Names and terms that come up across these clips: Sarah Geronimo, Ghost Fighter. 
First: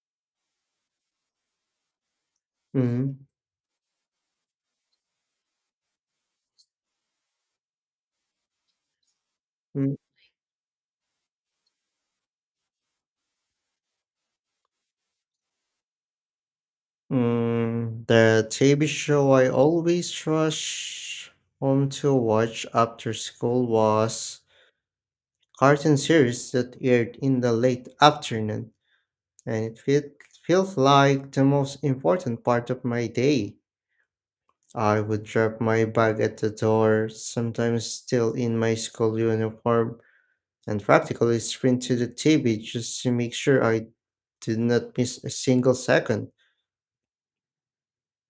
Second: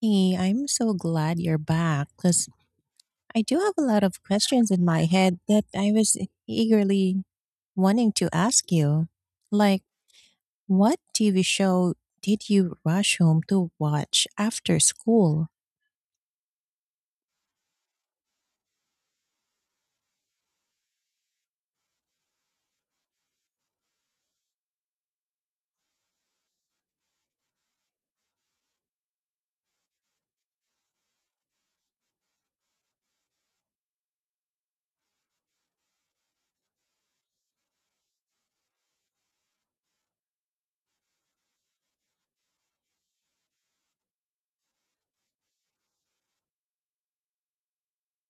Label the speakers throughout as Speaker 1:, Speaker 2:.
Speaker 1: Hey, I'm so glad you're back because
Speaker 2: Mhm,
Speaker 1: I do have a lot of questions in my head that I was eagerly wanting to ask you. Like,
Speaker 2: mm,
Speaker 1: what TV show did you rush home to watch after school?
Speaker 2: the TV show I always rush home to watch after school was cartoon series that aired in the late afternoon, and feels like the most important part of my day. I would drop my bag at the door, sometimes still in my school uniform, and practically sprint to the TV just to make sure I did not miss a single second.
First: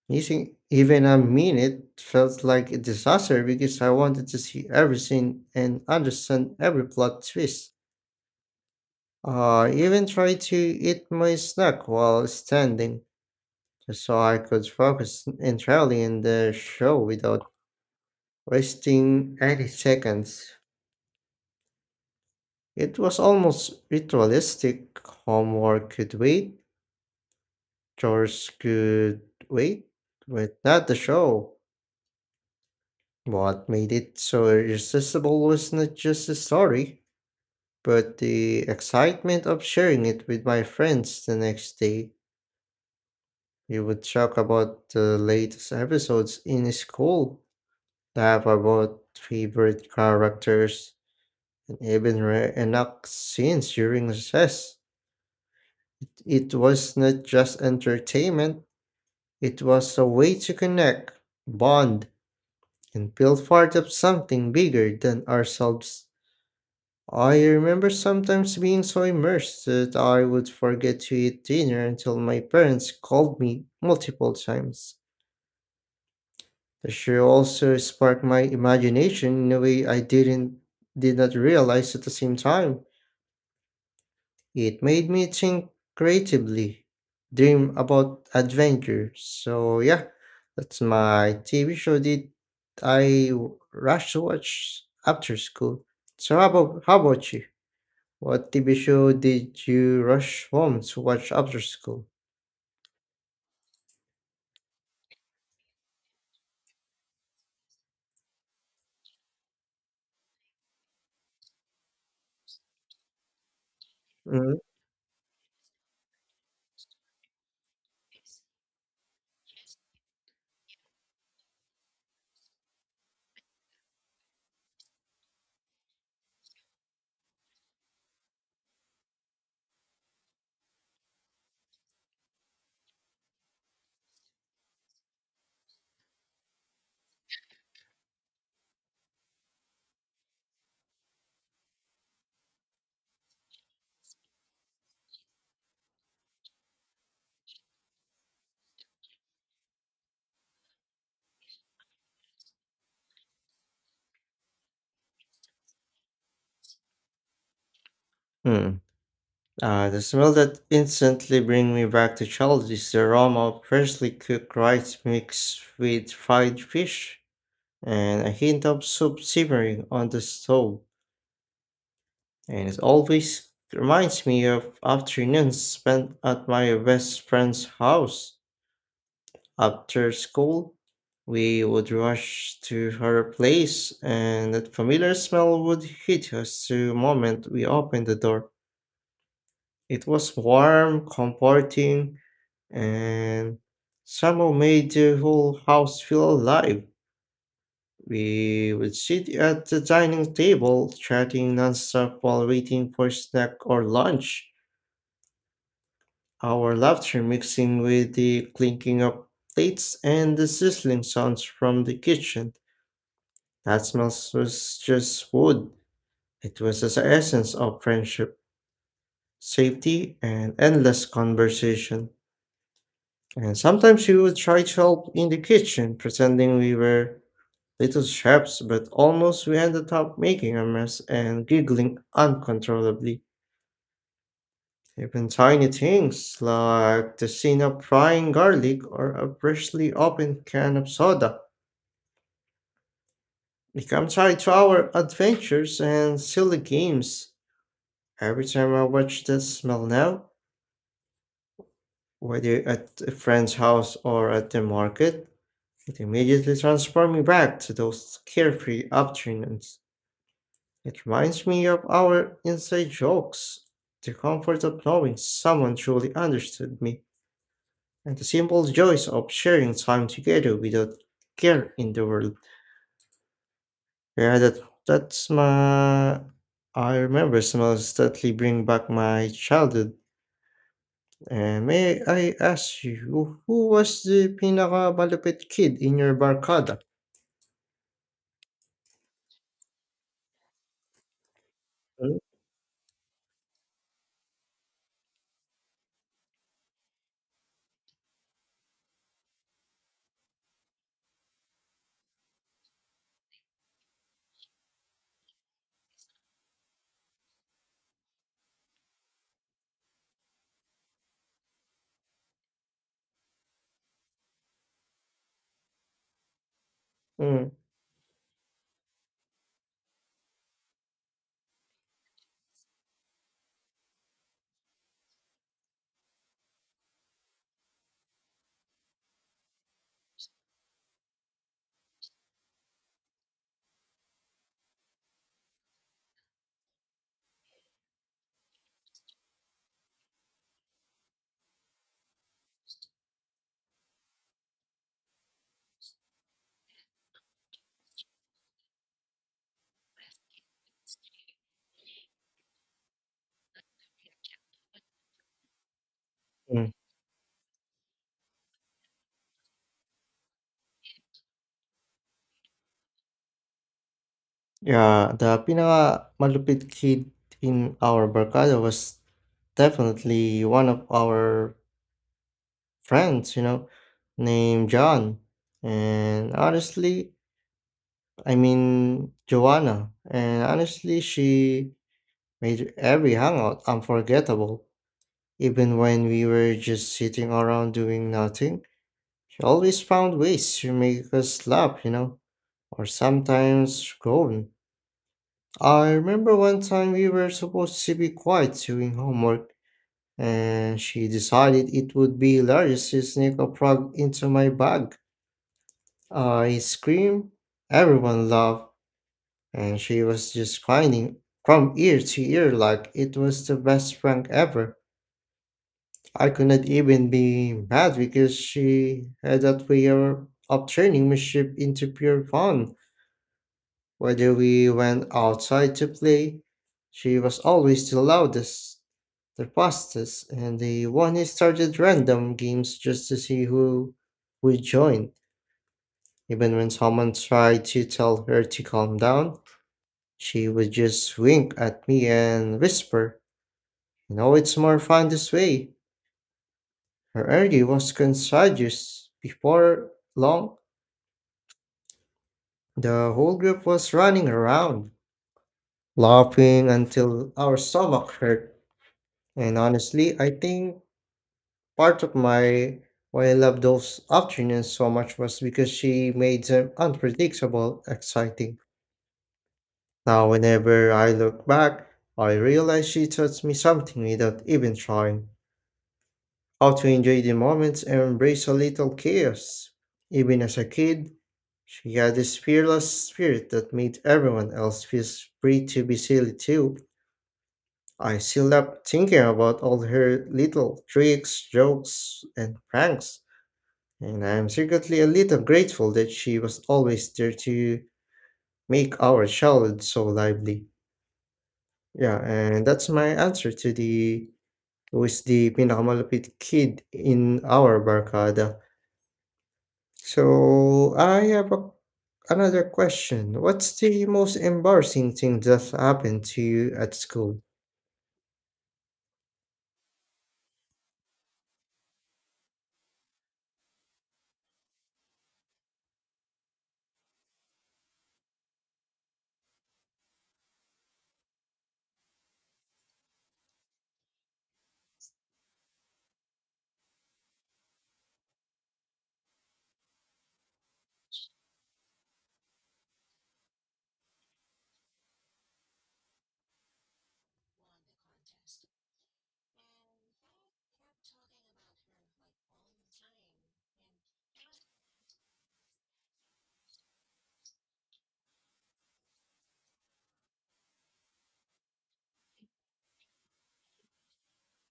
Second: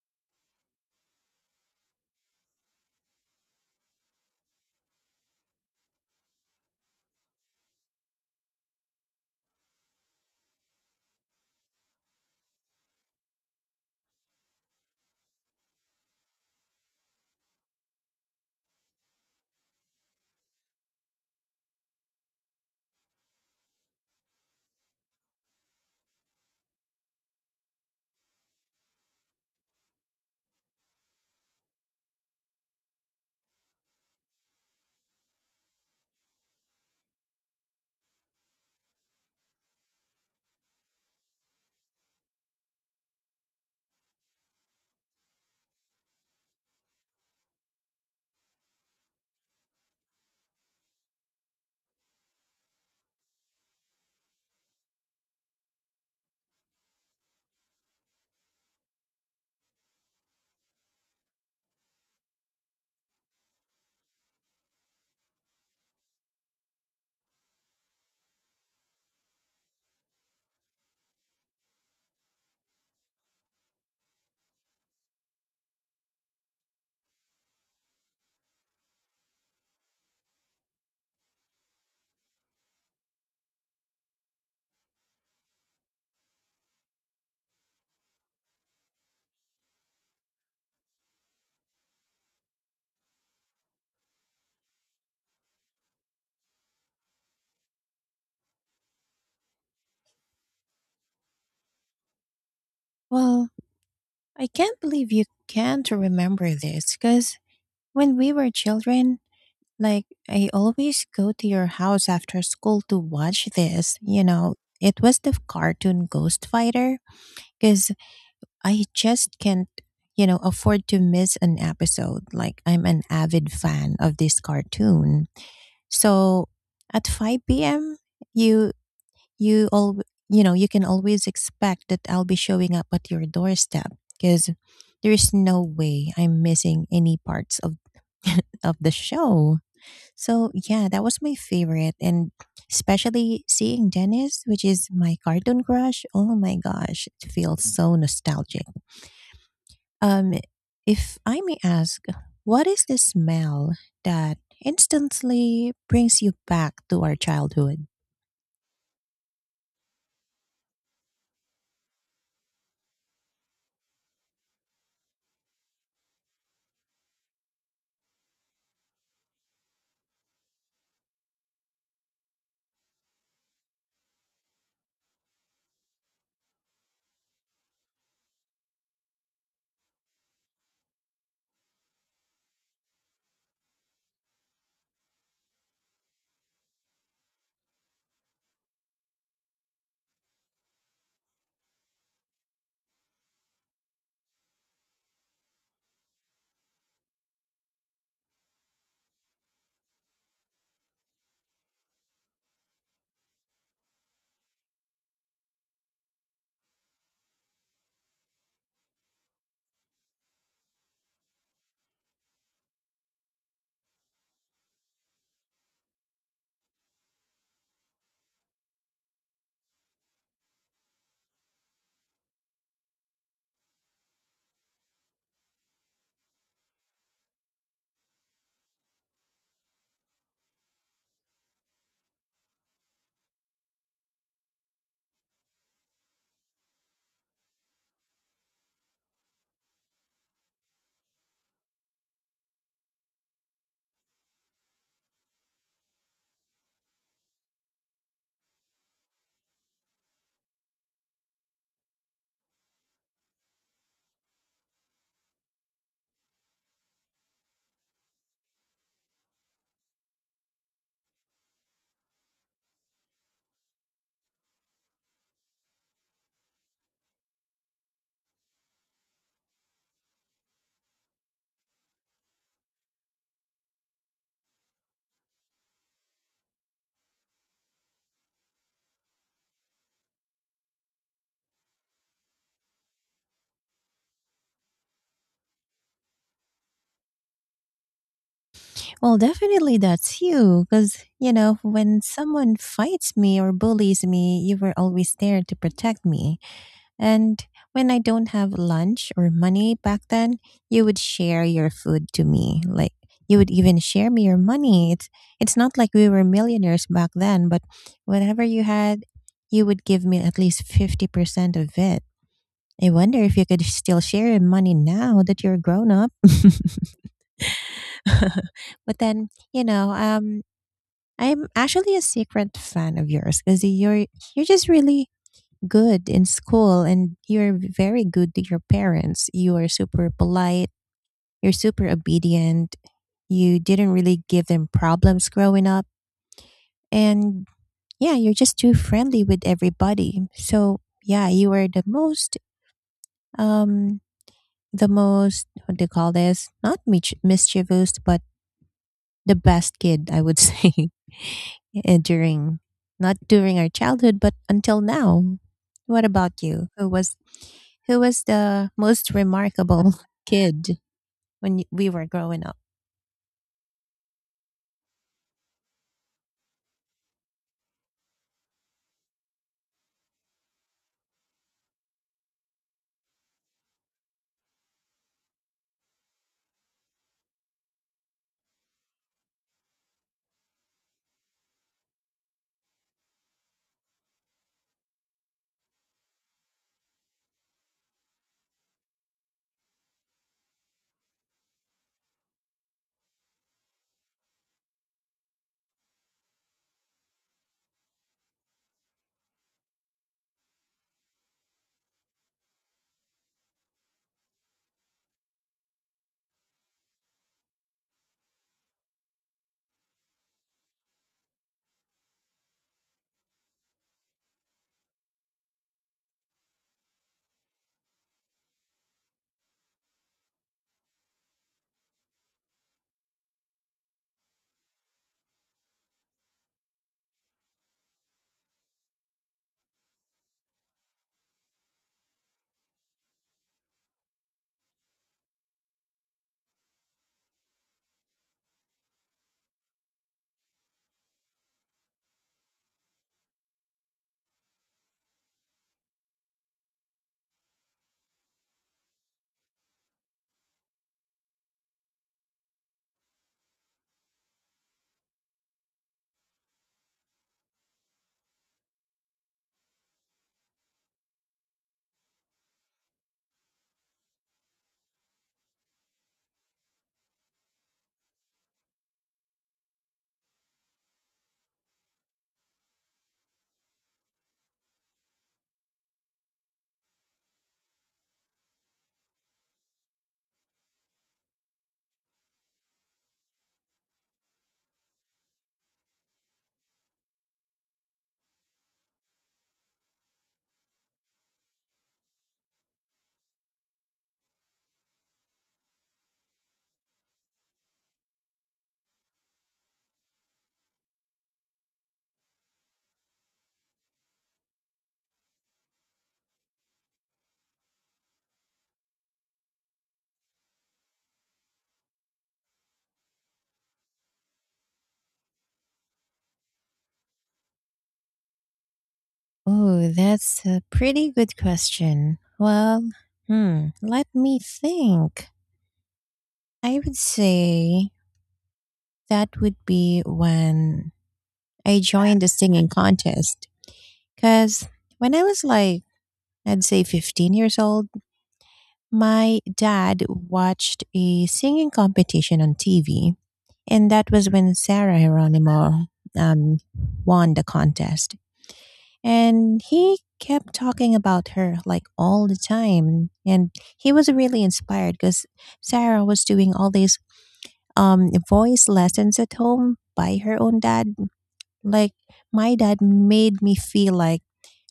Speaker 2: Missing even a minute felt like a disaster because I wanted to see everything and understand every plot twist. I even tried to eat my snack while standing, just so I could focus entirely on the show without wasting any seconds. It was almost ritualistic. Homework could wait, chores could wait, but not the show. What made it so irresistible was not just the story, but the excitement of sharing it with my friends the next day. We would talk about the latest episodes in school, laugh about favorite characters, and even reenact scenes during recess. It was not just entertainment, it was a way to connect, bond, and feel part of something bigger than ourselves. I remember sometimes being so immersed that I would forget to eat dinner until my parents called me multiple times. The show also sparked my imagination in a way I did not realize at the same time. It made me think creatively, dream about adventure. So yeah, that's my TV show that I rushed to watch after school. So how about you? What TV show did you rush home to watch after school?
Speaker 1: Well, I can't believe you can't remember this because when we were children, like, I always go to your house after school to watch this. You know,
Speaker 2: Mm.
Speaker 1: it was the cartoon Ghost Fighter because I just can't, afford to miss an episode. Like I'm an avid fan of this cartoon. So at 5 p.m., you you all you know, you can always expect that I'll be showing up at your doorstep because there is no way I'm missing any parts of of the show. So yeah, that was my favorite, and especially seeing Dennis, which is my cartoon crush. Oh my gosh, it feels so nostalgic. Um, if I may ask, what is the smell that instantly brings you back to our childhood?
Speaker 2: Hmm. The smell that instantly bring me back to childhood is the aroma of freshly cooked rice mixed with fried fish and a hint of soup simmering on the stove. And it always reminds me of afternoons spent at my best friend's house. After school, we would rush to her place, and that familiar smell would hit us the moment we opened the door. It was warm, comforting, and somehow made the whole house feel alive. We would sit at the dining table, chatting nonstop while waiting for snack or lunch, our laughter mixing with the clinking of plates and the sizzling sounds from the kitchen. That smell was just wood. It was the essence of friendship, safety, and endless conversation. And sometimes we would try to help in the kitchen, pretending we were little chefs, but almost we ended up making a mess and giggling uncontrollably. Even tiny things like the scene of frying garlic or a freshly opened can of soda become tied to our adventures and silly games. Every time I watch that smell now, whether at a friend's house or at the market, it immediately transports me back to those carefree afternoons. It reminds me of our inside jokes, the comfort of knowing someone truly understood me, and the simple joys of sharing time together without care in the world. Yeah, that that's my. I remember smells that really bring back my childhood. And may I ask you, who was the pinakamalupit kid in your barkada?
Speaker 1: Well, definitely that's you, because, you know, when
Speaker 2: Hmm.
Speaker 1: someone fights me or bullies me, you were always there to protect me. And when I don't have lunch or money back then, you would share your food to me. Like, you would even share me your money. It's not like we were millionaires back then, but whatever you had, you would give me at least 50% of it. I wonder if you could still share your money now that you're grown up.
Speaker 2: Mm,
Speaker 1: But then, I'm actually a secret fan of yours because you're just really good in school, and you're very good to your parents. You are super polite, you're super obedient, you didn't really give them problems growing up, and yeah, you're just too friendly with everybody. So, yeah, you are um, the most, what do you call this? Not mischievous, but the best kid, I would say. During not during our childhood, but until now, what about you?
Speaker 2: mm.
Speaker 1: Who was, who was the most remarkable kid when we were growing up?
Speaker 2: Yeah, the pinakamalupit kid in our barkada was definitely one of our friends, you know, named John. And honestly, I mean, Joanna. And honestly, she made every hangout unforgettable, even when we were just sitting around doing nothing. She always found ways to make us laugh, you know, or sometimes groan. I remember one time we were supposed to be quiet doing homework, and she decided it would be hilarious to sneak a frog into my bag. I screamed, everyone laughed, and she was just crying from ear to ear like it was the best prank ever. I could not even be mad because she had that way of turning mischief into pure fun. Whether we went outside to play, she was always the loudest, the fastest, and the one who started random games just to see who would join. Even when someone tried to tell her to calm down, she would just wink at me and whisper, "You know, it's more fun this way." Her energy was contagious. Before long, the whole group was running around, laughing until our stomach hurt. And honestly, I think part of my why I love those afternoons so much was because she made them unpredictable, exciting. Now, whenever I look back, I realize she taught me something without even trying. How to enjoy the moments and embrace a little chaos. Even as a kid, she had this fearless spirit that made everyone else feel free to be silly too. I still love thinking about all her little tricks, jokes, and pranks. And I'm secretly a little grateful that she was always there to make our childhood so lively. Yeah, and that's my answer to the who is the pinakamalupit kid in our barkada. So I have another question. What's the most embarrassing thing that happened to you at school?
Speaker 1: Oh, that's a pretty good question. Well, hmm, let me think. I would say that would be when I joined the singing contest. Because when I was like, I'd say 15 years old. My dad watched a singing competition on TV, and that was when Sarah Geronimo um, won the contest. And he kept talking about her like all the time. And he was really inspired because Sarah was doing all these voice lessons at home by her own dad. Like, my dad made me feel like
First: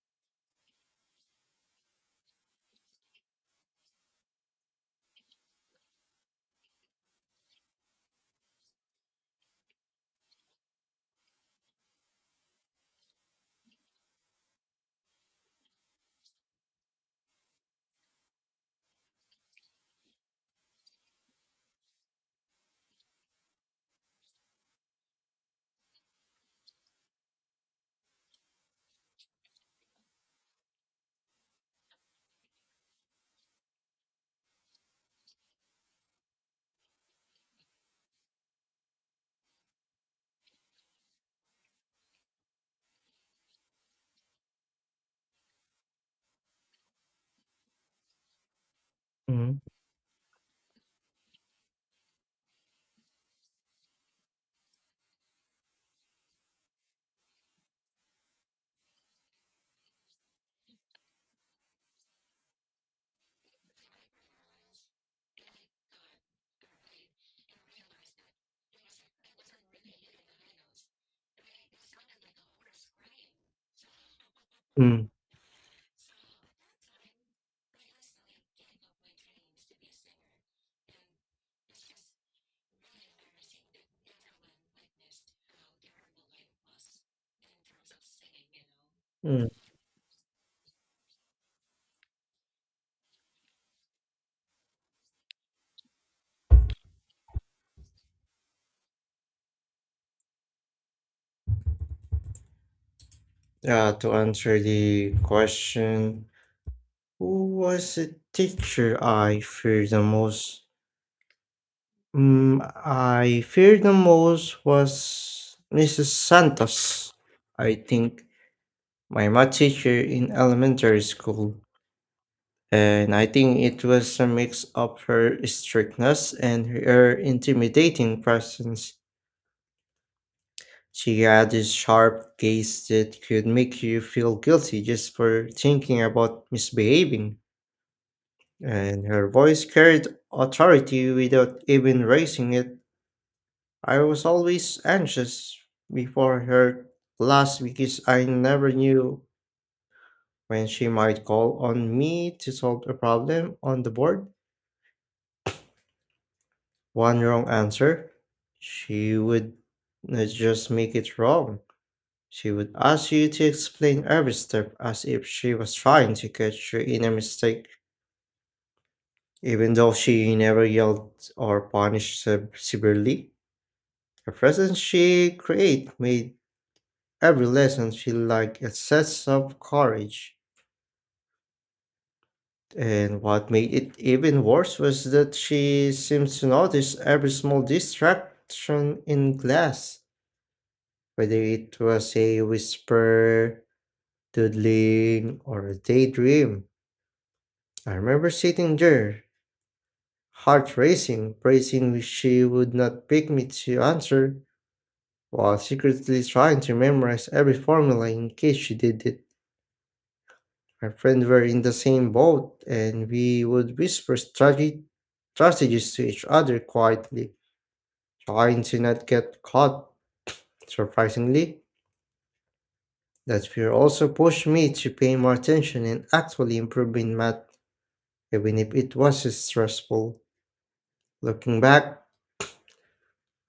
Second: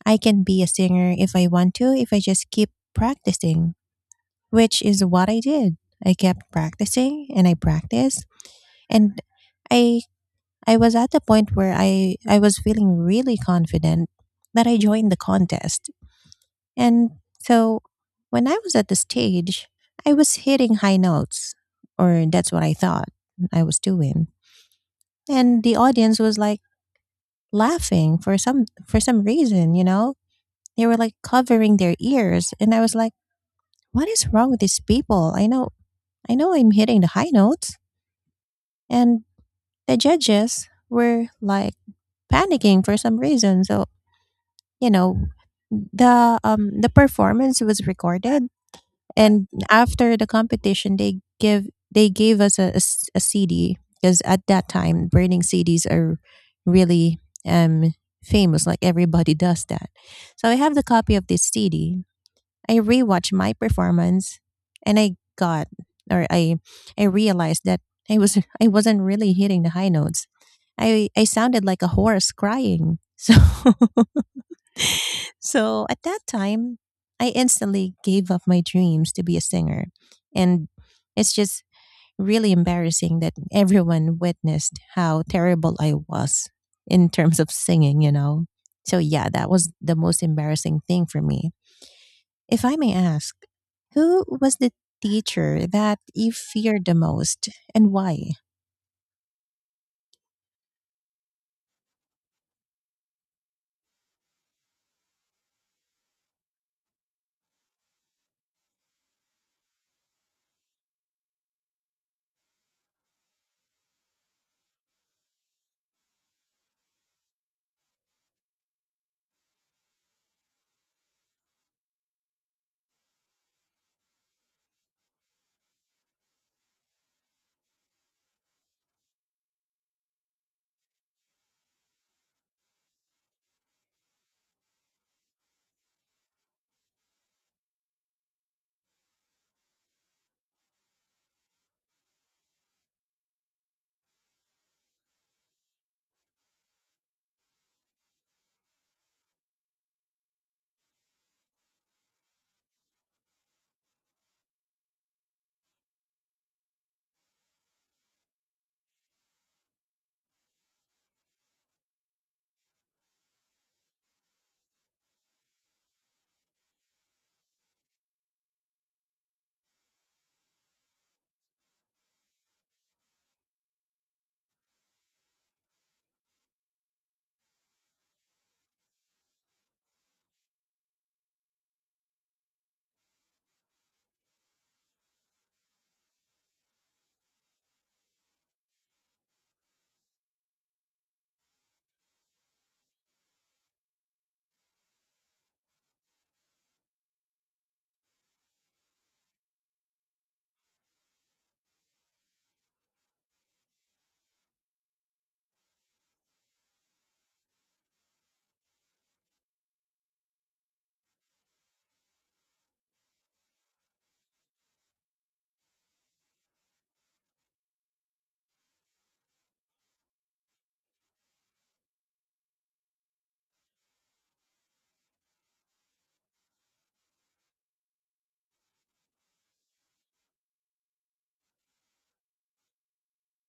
Speaker 1: I can be a singer if I want to, if I just keep practicing, which is what I did. I kept practicing and I practiced, and I I was at the point where I was feeling really confident that I joined the contest. And so when I was at the stage, I was hitting high notes, or that's what I thought I was doing. And the audience was like laughing for some reason, you know? They were like covering their ears, and I was like, "What is wrong with these people? I know I'm hitting the high notes." And the judges were like panicking for some reason. So, you know, the performance was recorded, and
Speaker 2: Mm.
Speaker 1: after the competition they give they gave us a CD, because at that time burning CDs are really um famous, like everybody does that. So I have the copy of this CD. I rewatched my performance, and I got or I realized that I was I wasn't really hitting the high notes. I sounded like a horse crying. So
Speaker 2: Mm.
Speaker 1: so at that time, I instantly gave up my dreams to be a singer. And it's just really embarrassing that everyone witnessed how terrible I was in terms of singing, you know. So yeah,
Speaker 2: Mm.
Speaker 1: that was the most embarrassing thing for me. If I may ask, who was the teacher that you feared the most, and why?
Speaker 2: To answer the question, who was a teacher I feared the most? I feared the most was Mrs. Santos. I think my math teacher in elementary school, and I think it was a mix of her strictness and her intimidating presence. She had this sharp gaze that could make you feel guilty just for thinking about misbehaving. And her voice carried authority without even raising it. I was always anxious before her last because I never knew when she might call on me to solve a problem on the board. One wrong answer, she would not just make it wrong. She would ask you to explain every step as if she was trying to catch you in a mistake, even though she never yelled or punished severely. The presence she created made every lesson feel like a sense of courage. And what made it even worse was that she seemed to notice every small distraction in class, whether it was a whisper, doodling, or a daydream. I remember sitting there, heart racing, bracing which she would not pick me to answer, while secretly trying to memorize every formula in case she did it. My friends were in the same boat, and we would whisper strategies to each other quietly, trying to not get caught. Surprisingly, that fear also pushed me to pay more attention and actually improve in math, even if it was stressful. Looking back,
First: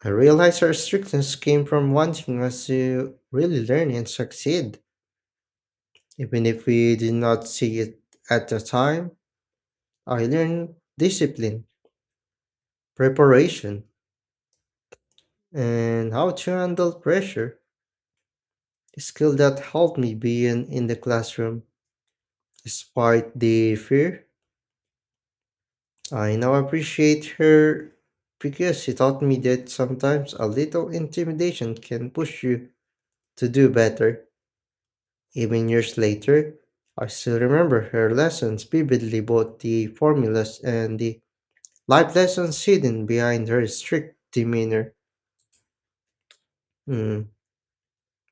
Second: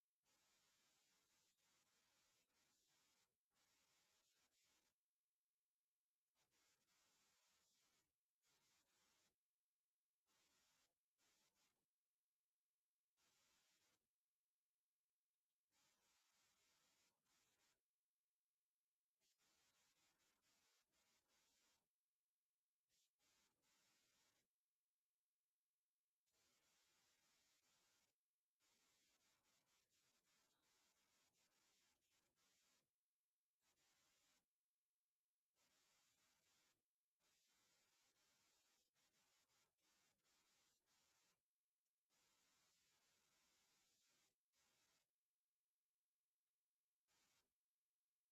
Speaker 2: I realized our strictness came from wanting us to really learn and succeed, even if we did not see it at the time. I learned discipline, preparation, and how to handle pressure, a skill that helped me being in the classroom. Despite the fear, I now appreciate her because she taught me that sometimes a little intimidation can push you to do better. Even years later, I still remember her lessons vividly, both the formulas and the life lessons hidden behind her strict demeanor. Hmm,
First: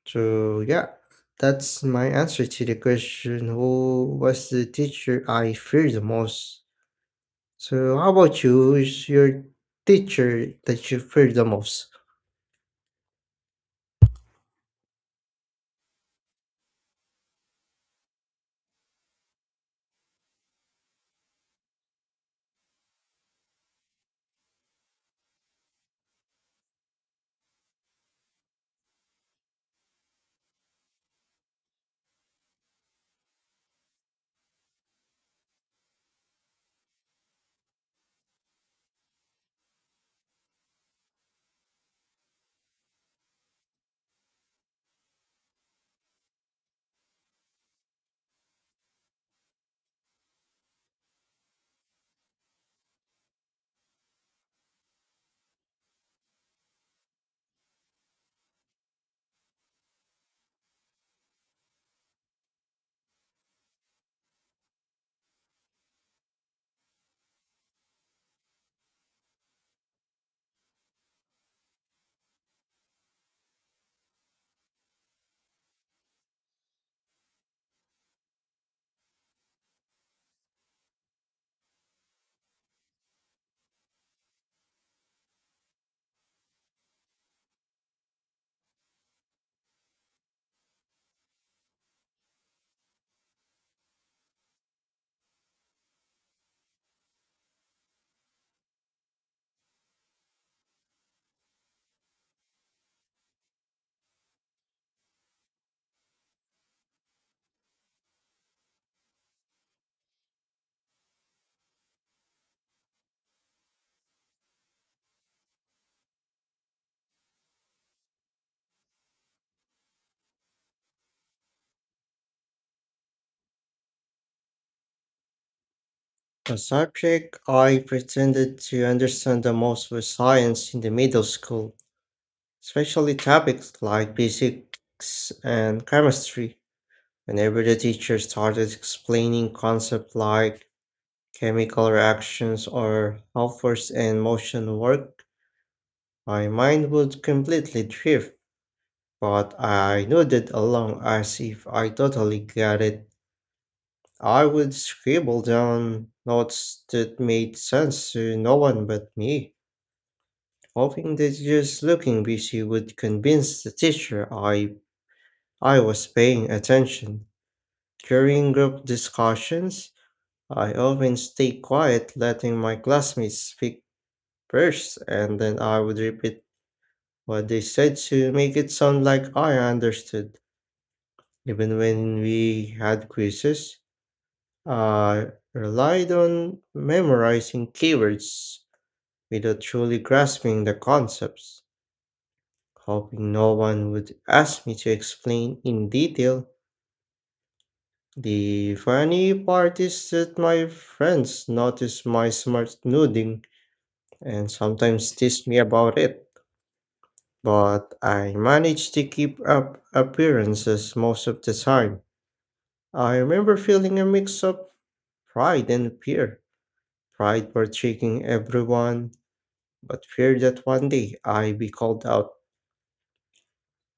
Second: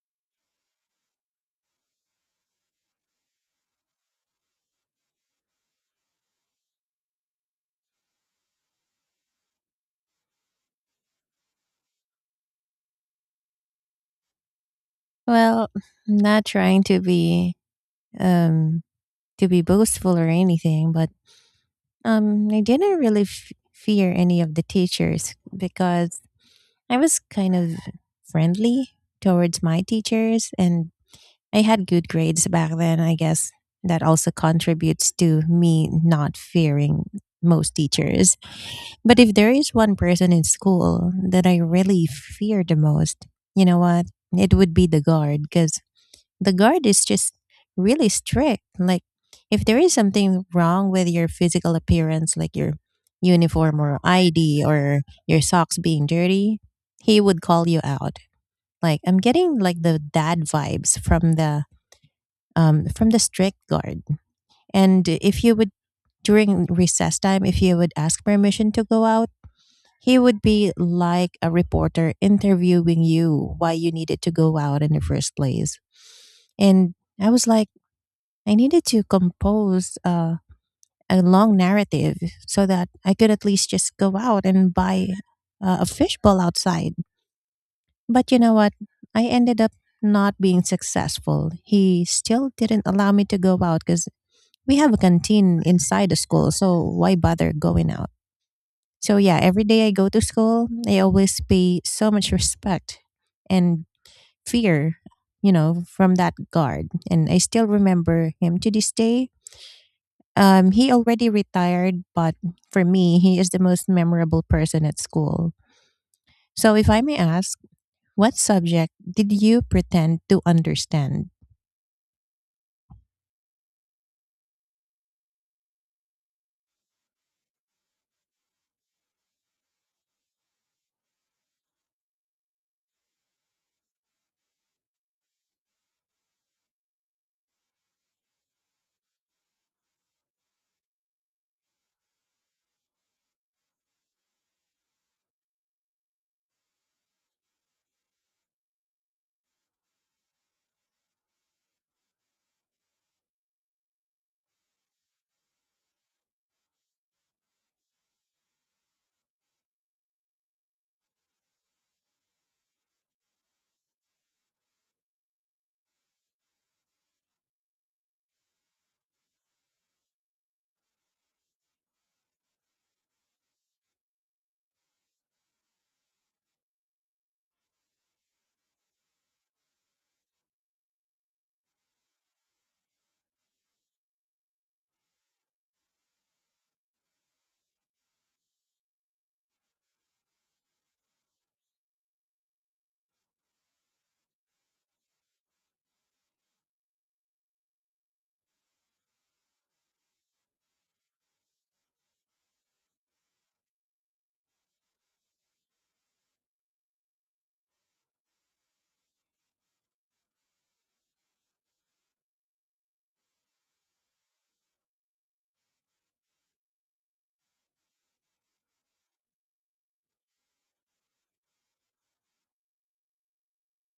Speaker 2: So yeah, that's my answer to the question, who was the teacher I fear the most? So how about you? Who's your teacher that you fear the most?
Speaker 1: Well, not trying um to be boastful or anything, but I didn't really fear any of the teachers because I was kind of friendly towards my teachers, and I had good grades back then, I guess. That also contributes to me not fearing most teachers. But if there is one person in school that I really fear the most, you know what? It would be the guard, because the guard is just really strict. Like, if there is something wrong with your physical appearance, like your uniform or ID or your socks being dirty, he would call you out. Like, I'm getting like the dad vibes from the strict guard. And if you would during recess time, if you would ask permission to go out, he would be like a reporter interviewing you why you needed to go out in the first place. And I was like, I needed to compose a long narrative so that I could at least just go out and buy a fishbowl outside. But you know what? I ended up not being successful. He still didn't allow me to go out because we have a canteen inside the school, so why bother going out? So yeah, every day I go to school, I always pay so much respect and fear, you know, from that guard. And I still remember him to this day. He already retired, but for me, he is the most memorable person at school. So if I may ask, what subject did you pretend to understand?
Speaker 2: A subject I pretended to understand the most was science in the middle school, especially topics like physics and chemistry. Whenever the teacher started explaining concepts like chemical reactions or how force and motion work, my mind would completely drift, but I nodded along as if I totally got it. I would scribble down notes that made sense to no one but me, hoping that just looking busy would convince the teacher I was paying attention. During group discussions, I often stayed quiet, letting my classmates speak first, and then I would repeat what they said to make it sound like I understood. Even when we had quizzes, I relied on memorizing keywords without truly grasping the concepts, hoping no one would ask me to explain in detail. The funny part is that my friends noticed my smart noodling and sometimes teased me about it, but I managed to keep up appearances most of the time. I remember feeling a mix of pride and fear. Pride for checking everyone, but fear that one day I'd be called out.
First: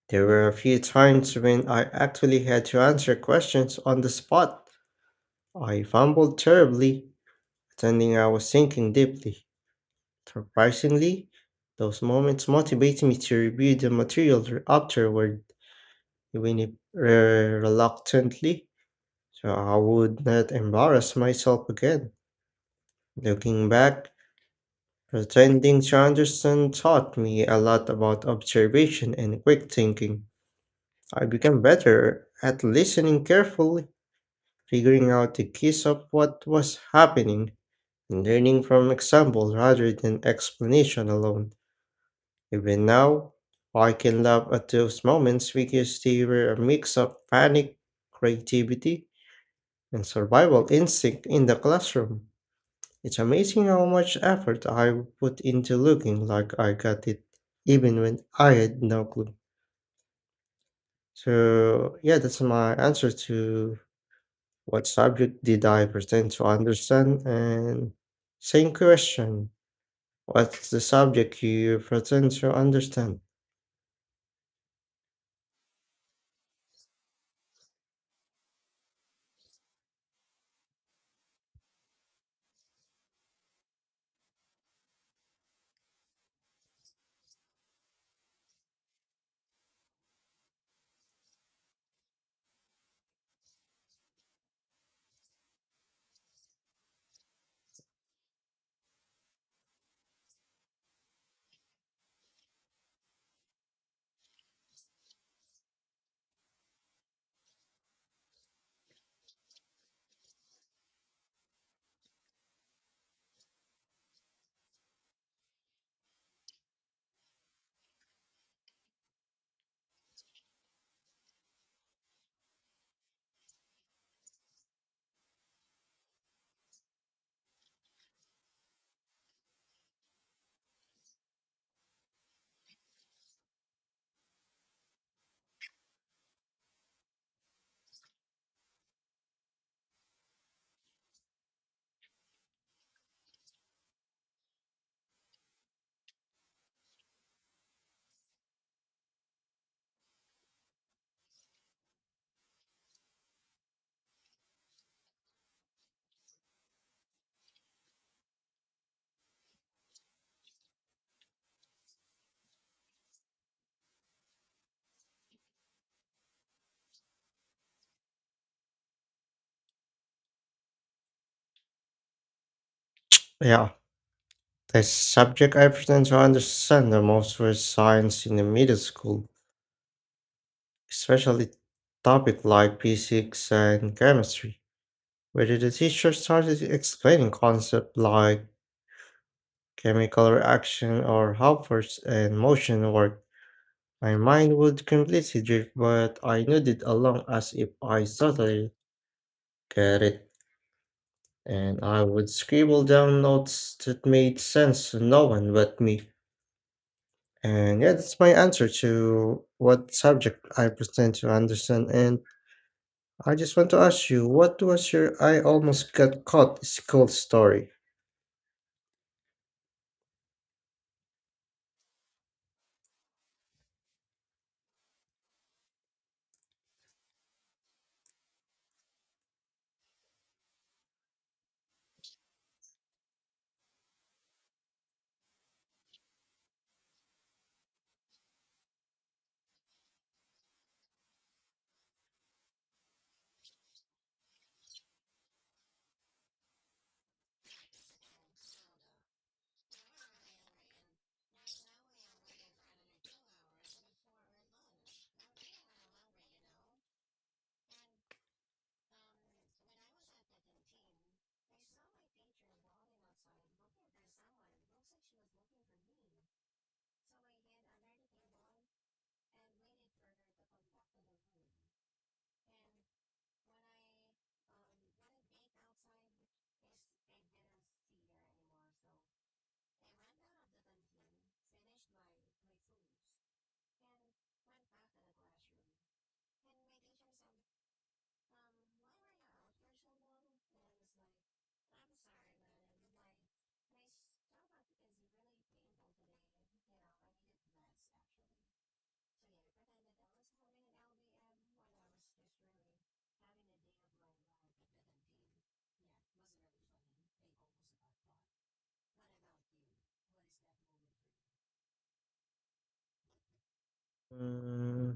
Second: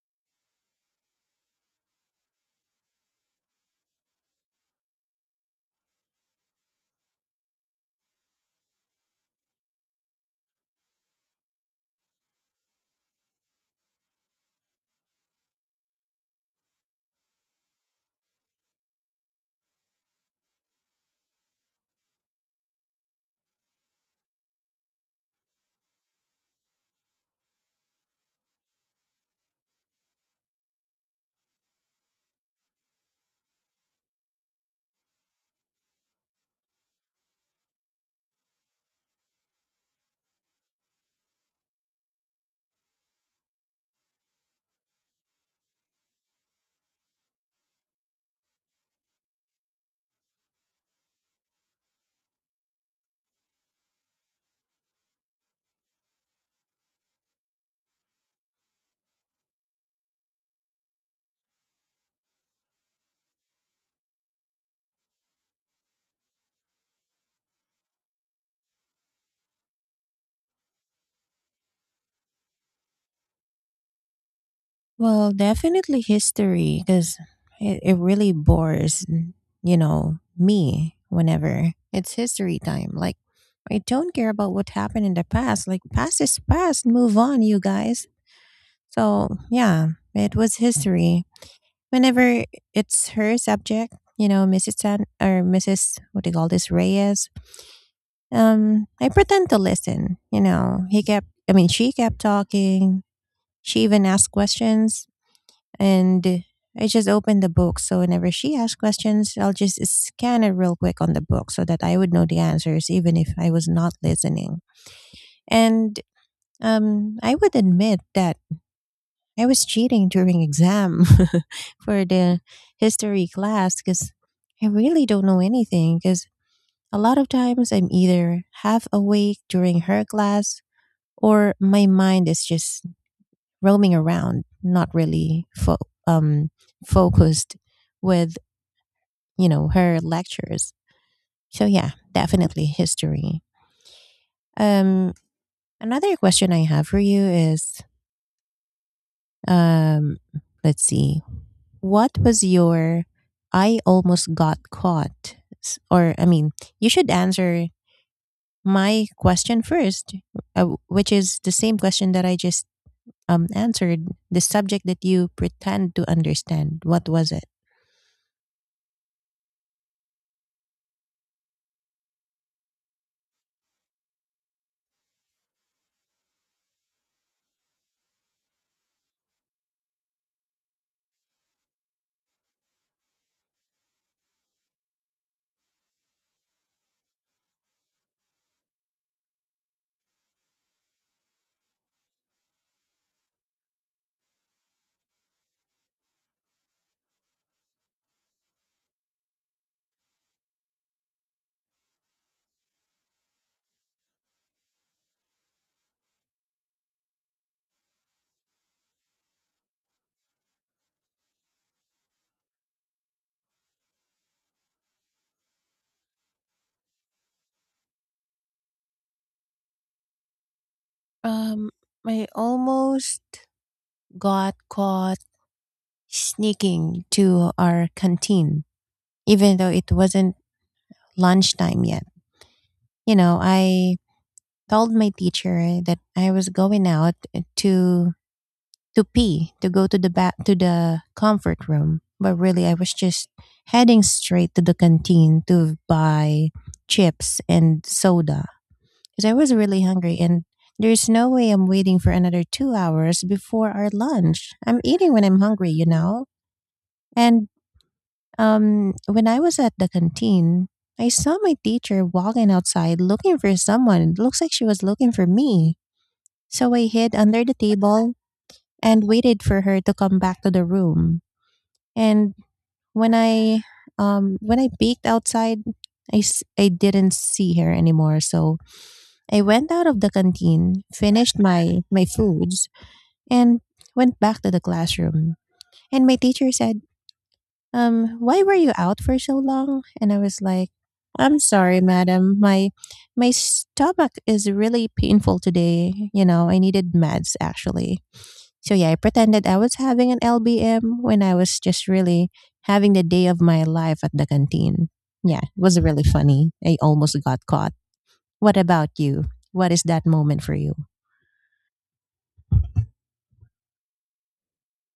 Speaker 2: There were a few times when I actually had to answer questions on the spot. I fumbled terribly, pretending I was thinking deeply. Surprisingly, those moments motivated me to review the material afterward, even if uh, reluctantly, so I would not embarrass myself again. Looking back, attending Sanderson taught me a lot about observation and quick thinking. I became better at listening carefully, figuring out the keys of what was happening, and learning from example rather than explanation alone. Even now, I can laugh at those moments because they were a mix of panic, creativity, and survival instinct in the classroom. It's amazing how much effort I put into looking like I got it, even when I had no clue. So, yeah, that's my answer to what subject did I pretend to understand? And same question, what's the subject you pretend to understand?
Speaker 1: Well, definitely history because it really bores, you know, me whenever it's history time. Like, I don't care about what happened in the past. Like, past is past. Move on, you guys. So, yeah, it was history. Whenever it's her subject, you know, Mrs. San, or Mrs. What do you call this? Reyes. I pretend to listen. You know, he kept. I mean, she kept talking. She even asked questions, and I just open the book. So whenever she asks questions, I'll just scan it real quick on the book so that I would know the answers, even if I was not listening. And I would admit that I was cheating during exam for the history class because I really don't know anything. Because a lot of times I'm either half awake during her class, or my mind is just roaming around, not really um, focused with, you know, her lectures. So yeah, definitely history. Um, Another question I have for you is, um, let's see, what was your I almost got caught? Or I mean, you should answer my question first, which is the same question that I just answered. The subject that you pretend to understand. What was it?
Speaker 2: Yeah, the subject I pretend to understand the most was science in the middle school, especially topic like physics and chemistry. Whether the teacher started explaining concepts like chemical reaction or how force and motion work, my mind would completely drift, but I nodded along as if I totally get it, and I would scribble down notes that made sense to no one but me. And yeah, that's my answer to what subject I pretend to understand. And I just want to ask you, what was your I almost got caught school story?
Speaker 1: Um, I almost got caught sneaking to our canteen, even though it wasn't lunchtime yet. You know, I told my teacher that I was going out to to pee to go to the back to the comfort room, but really I was just heading straight to the canteen to buy chips and soda because I was really hungry, and there's no way I'm waiting for another 2 hours before our lunch. I'm eating when I'm hungry, you know? And when I was at the canteen, I saw my teacher walking outside looking for someone. It looks like she was looking for me. So I hid under the table and waited for her to come back to the room. And when I when I peeked outside, I didn't see her anymore. So I went out of the canteen, finished my foods, and went back to the classroom. And my teacher said, why were you out for so long? And I was like, I'm sorry, madam. My stomach is really painful today. You know, I needed meds actually. So yeah, I pretended I was having an LBM when I was just really having the day of my life at the canteen. Yeah, it was really funny. I almost got caught. What about you? What is that moment for you?
Speaker 2: Mm,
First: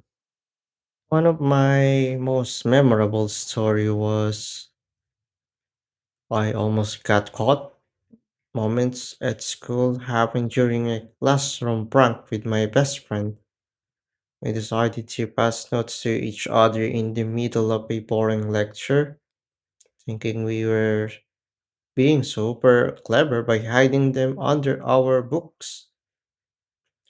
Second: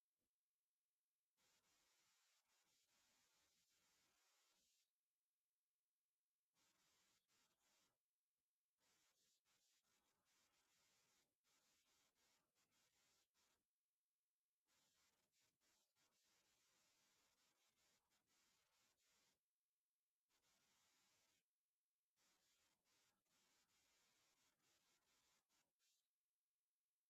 Speaker 2: One of my most memorable story was I almost got caught moments at school happened during a classroom prank with my best friend. We decided to pass notes to each other in the middle of a boring lecture, thinking we were being super clever by hiding them under our books.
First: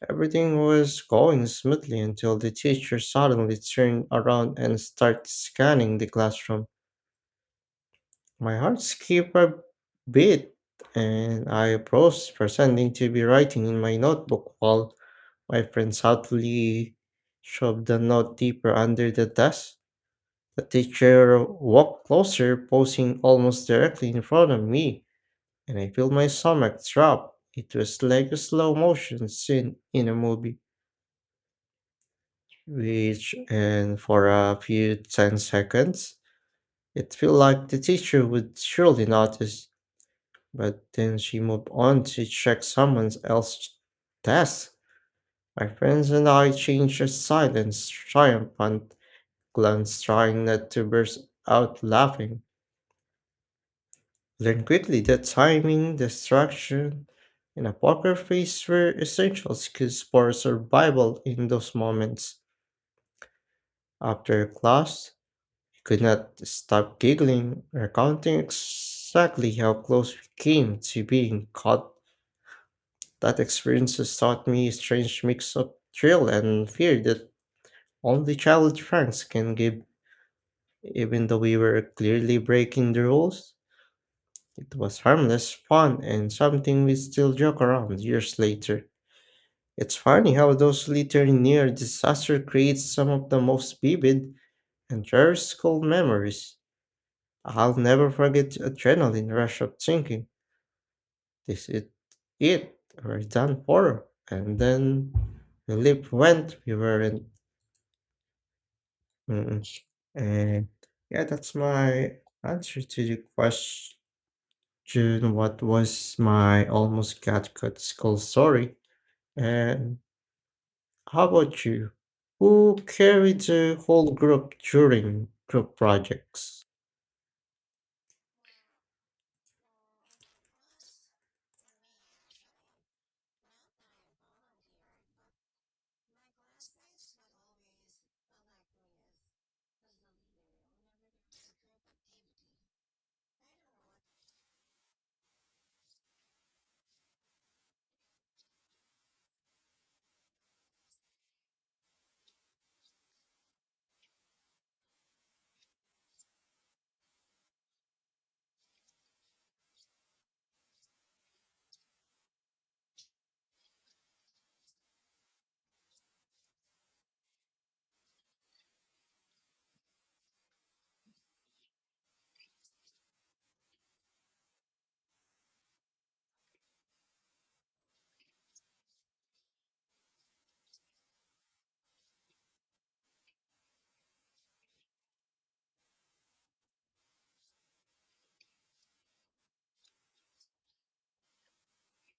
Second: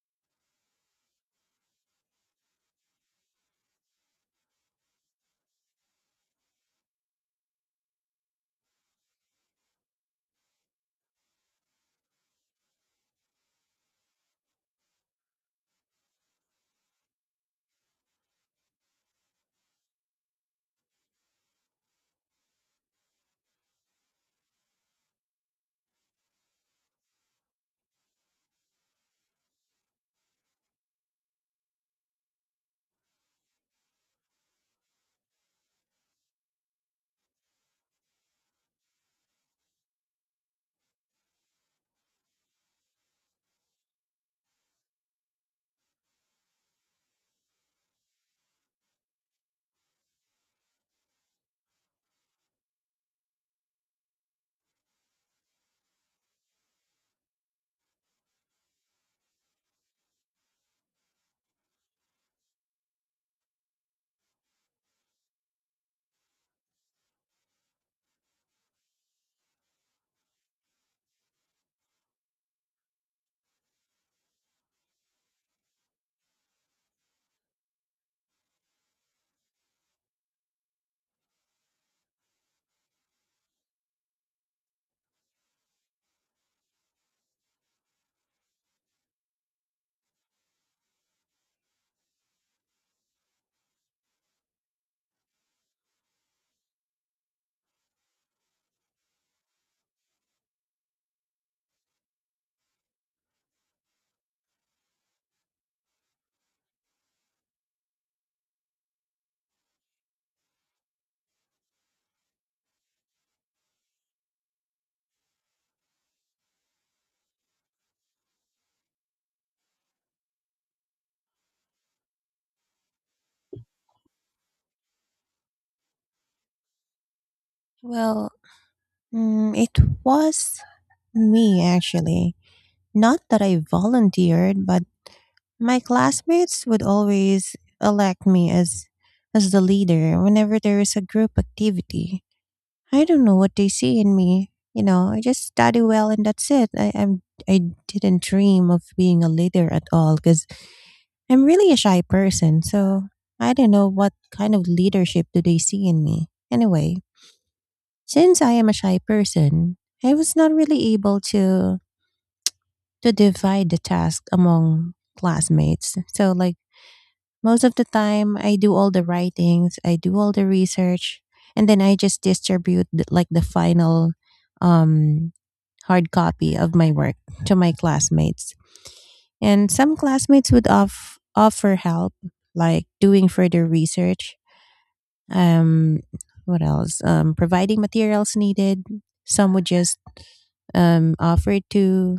Speaker 2: Everything was going smoothly until the teacher suddenly turned around and started scanning the classroom. My heart skipped a beat, and I approached, pretending to be writing in my notebook while my friend subtly shoved the note deeper under the desk. The teacher walked closer, posing almost directly in front of me, and I felt my stomach drop. It was like a slow motion scene in a movie, which, and for a few 10 seconds, it felt like the teacher would surely notice. But then she moved on to check someone else's desk. My friends and I exchanged a silent, triumphant glance, trying not to burst out laughing. Learned quickly that timing, distraction, and a poker face were essential skills for survival in those moments. After class, I could not stop giggling, recounting exactly how close we came to being caught. That experience has taught me a strange mix of thrill and fear that only childhood pranks can give. Even though we were clearly breaking the rules, it was harmless, fun, and something we still joke around years later. It's funny how those little near disaster creates some of the most vivid and cherished school memories. I'll never forget the adrenaline rush of thinking, this is it, we're done for. And then the leap went, we were not. Mm, and yeah, that's my answer to the question. What was my almost got cut skull story? And how about you? Who carried the whole group during group projects?
Speaker 1: Well, mm, it was me actually. Not that I volunteered, but my classmates would always elect me as the leader whenever there is a group activity. I don't know what they see in me. You know, I just study well and that's it. I didn't dream of being a leader at all because I'm really a shy person. So I don't know what kind of leadership do they see in me. Anyway, since I am a shy person, I was not really able to divide the task among classmates. So like, most of the time, I do all the writings, I do all the research, and then I just distribute the, like the final um, hard copy of my work to my classmates. And some classmates would offer help, like doing further research. Um, what else? Providing materials needed. Some would just offer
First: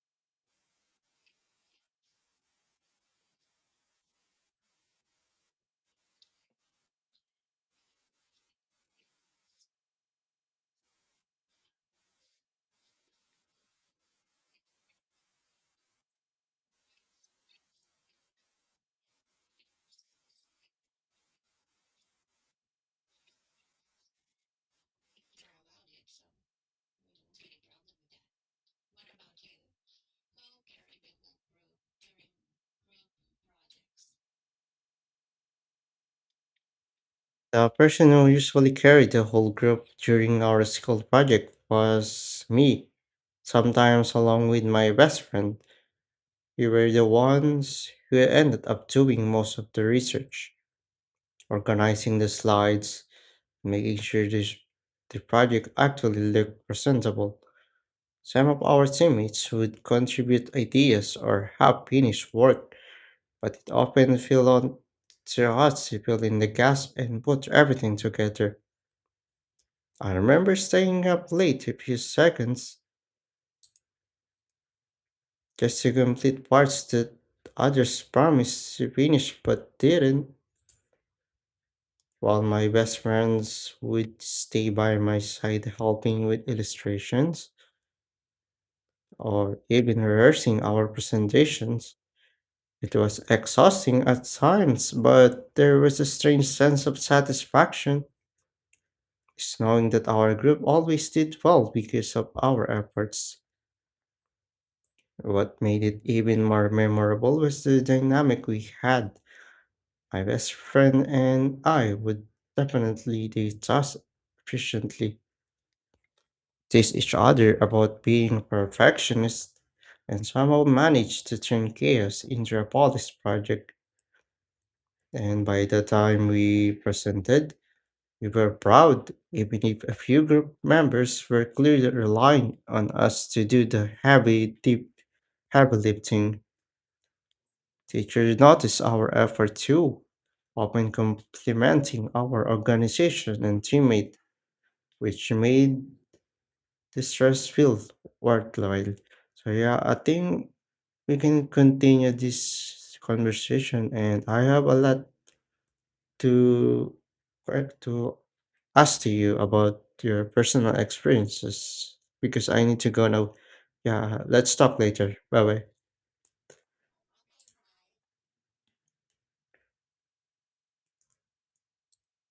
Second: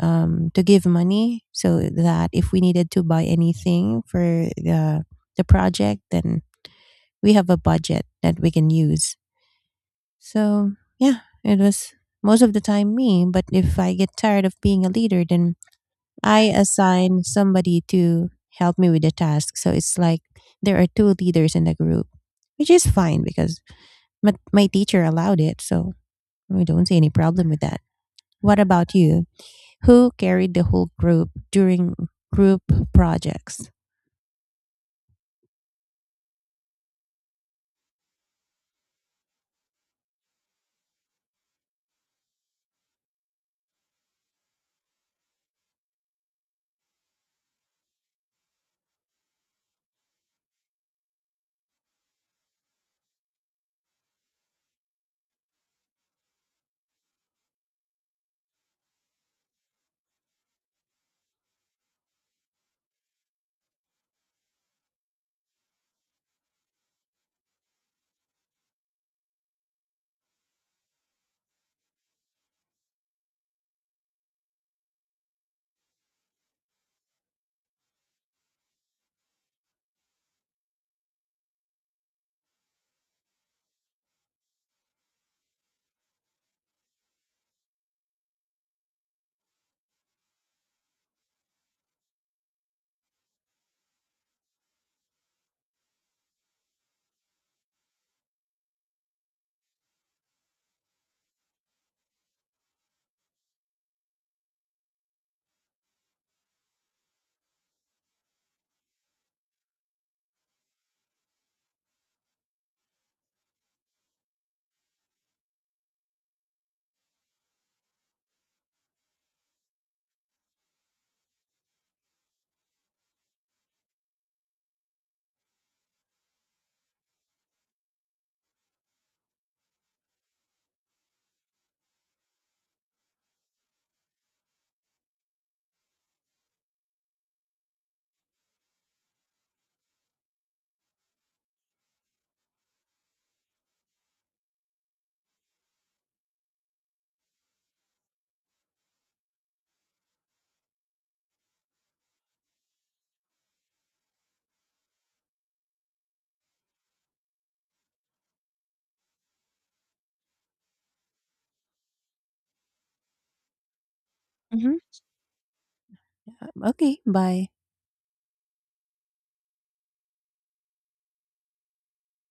Speaker 1: to give money so that if we needed to buy anything for the project, then we have a budget that we can use. So, yeah, it was most of the time me. But if I get tired of being a leader, then I assign somebody to help me with the task. So it's like there are two leaders in the group, which is fine because my teacher allowed it. So we don't see any problem with that. What about you? Who carried the whole group during group projects?
Speaker 2: The person who usually carried the whole group during our school project was me, sometimes along with my best friend. We were the ones who ended up doing most of the research, organizing the slides, making sure this, the project actually looked presentable. Some of our teammates would contribute ideas or half finished work, but it often fell on to us to fill in the gaps and put everything together. I remember staying up late a few seconds just to complete parts that others promised to finish but didn't, while my best friends would stay by my side helping with illustrations or even rehearsing our presentations. It was exhausting at times, but there was a strange sense of satisfaction, just knowing that our group always did well because of our efforts. What made it even more memorable was the dynamic we had. My best friend and I would definitely do tasks efficiently, tease each other about being perfectionists, and somehow manage to turn chaos into a polished project. And by the time we presented, we were proud, even if a few group members were clearly relying on us to do the heavy, deep, heavy lifting. Teachers noticed our effort too, often complimenting our organization and teammate, which made the stress feel worthwhile. So yeah, I think we can continue this conversation, and I have a lot to correct to ask to you about your personal experiences because I need to go now. Yeah, let's
Speaker 1: Hmm.
Speaker 2: talk later. Bye bye.
Speaker 1: Okay, bye.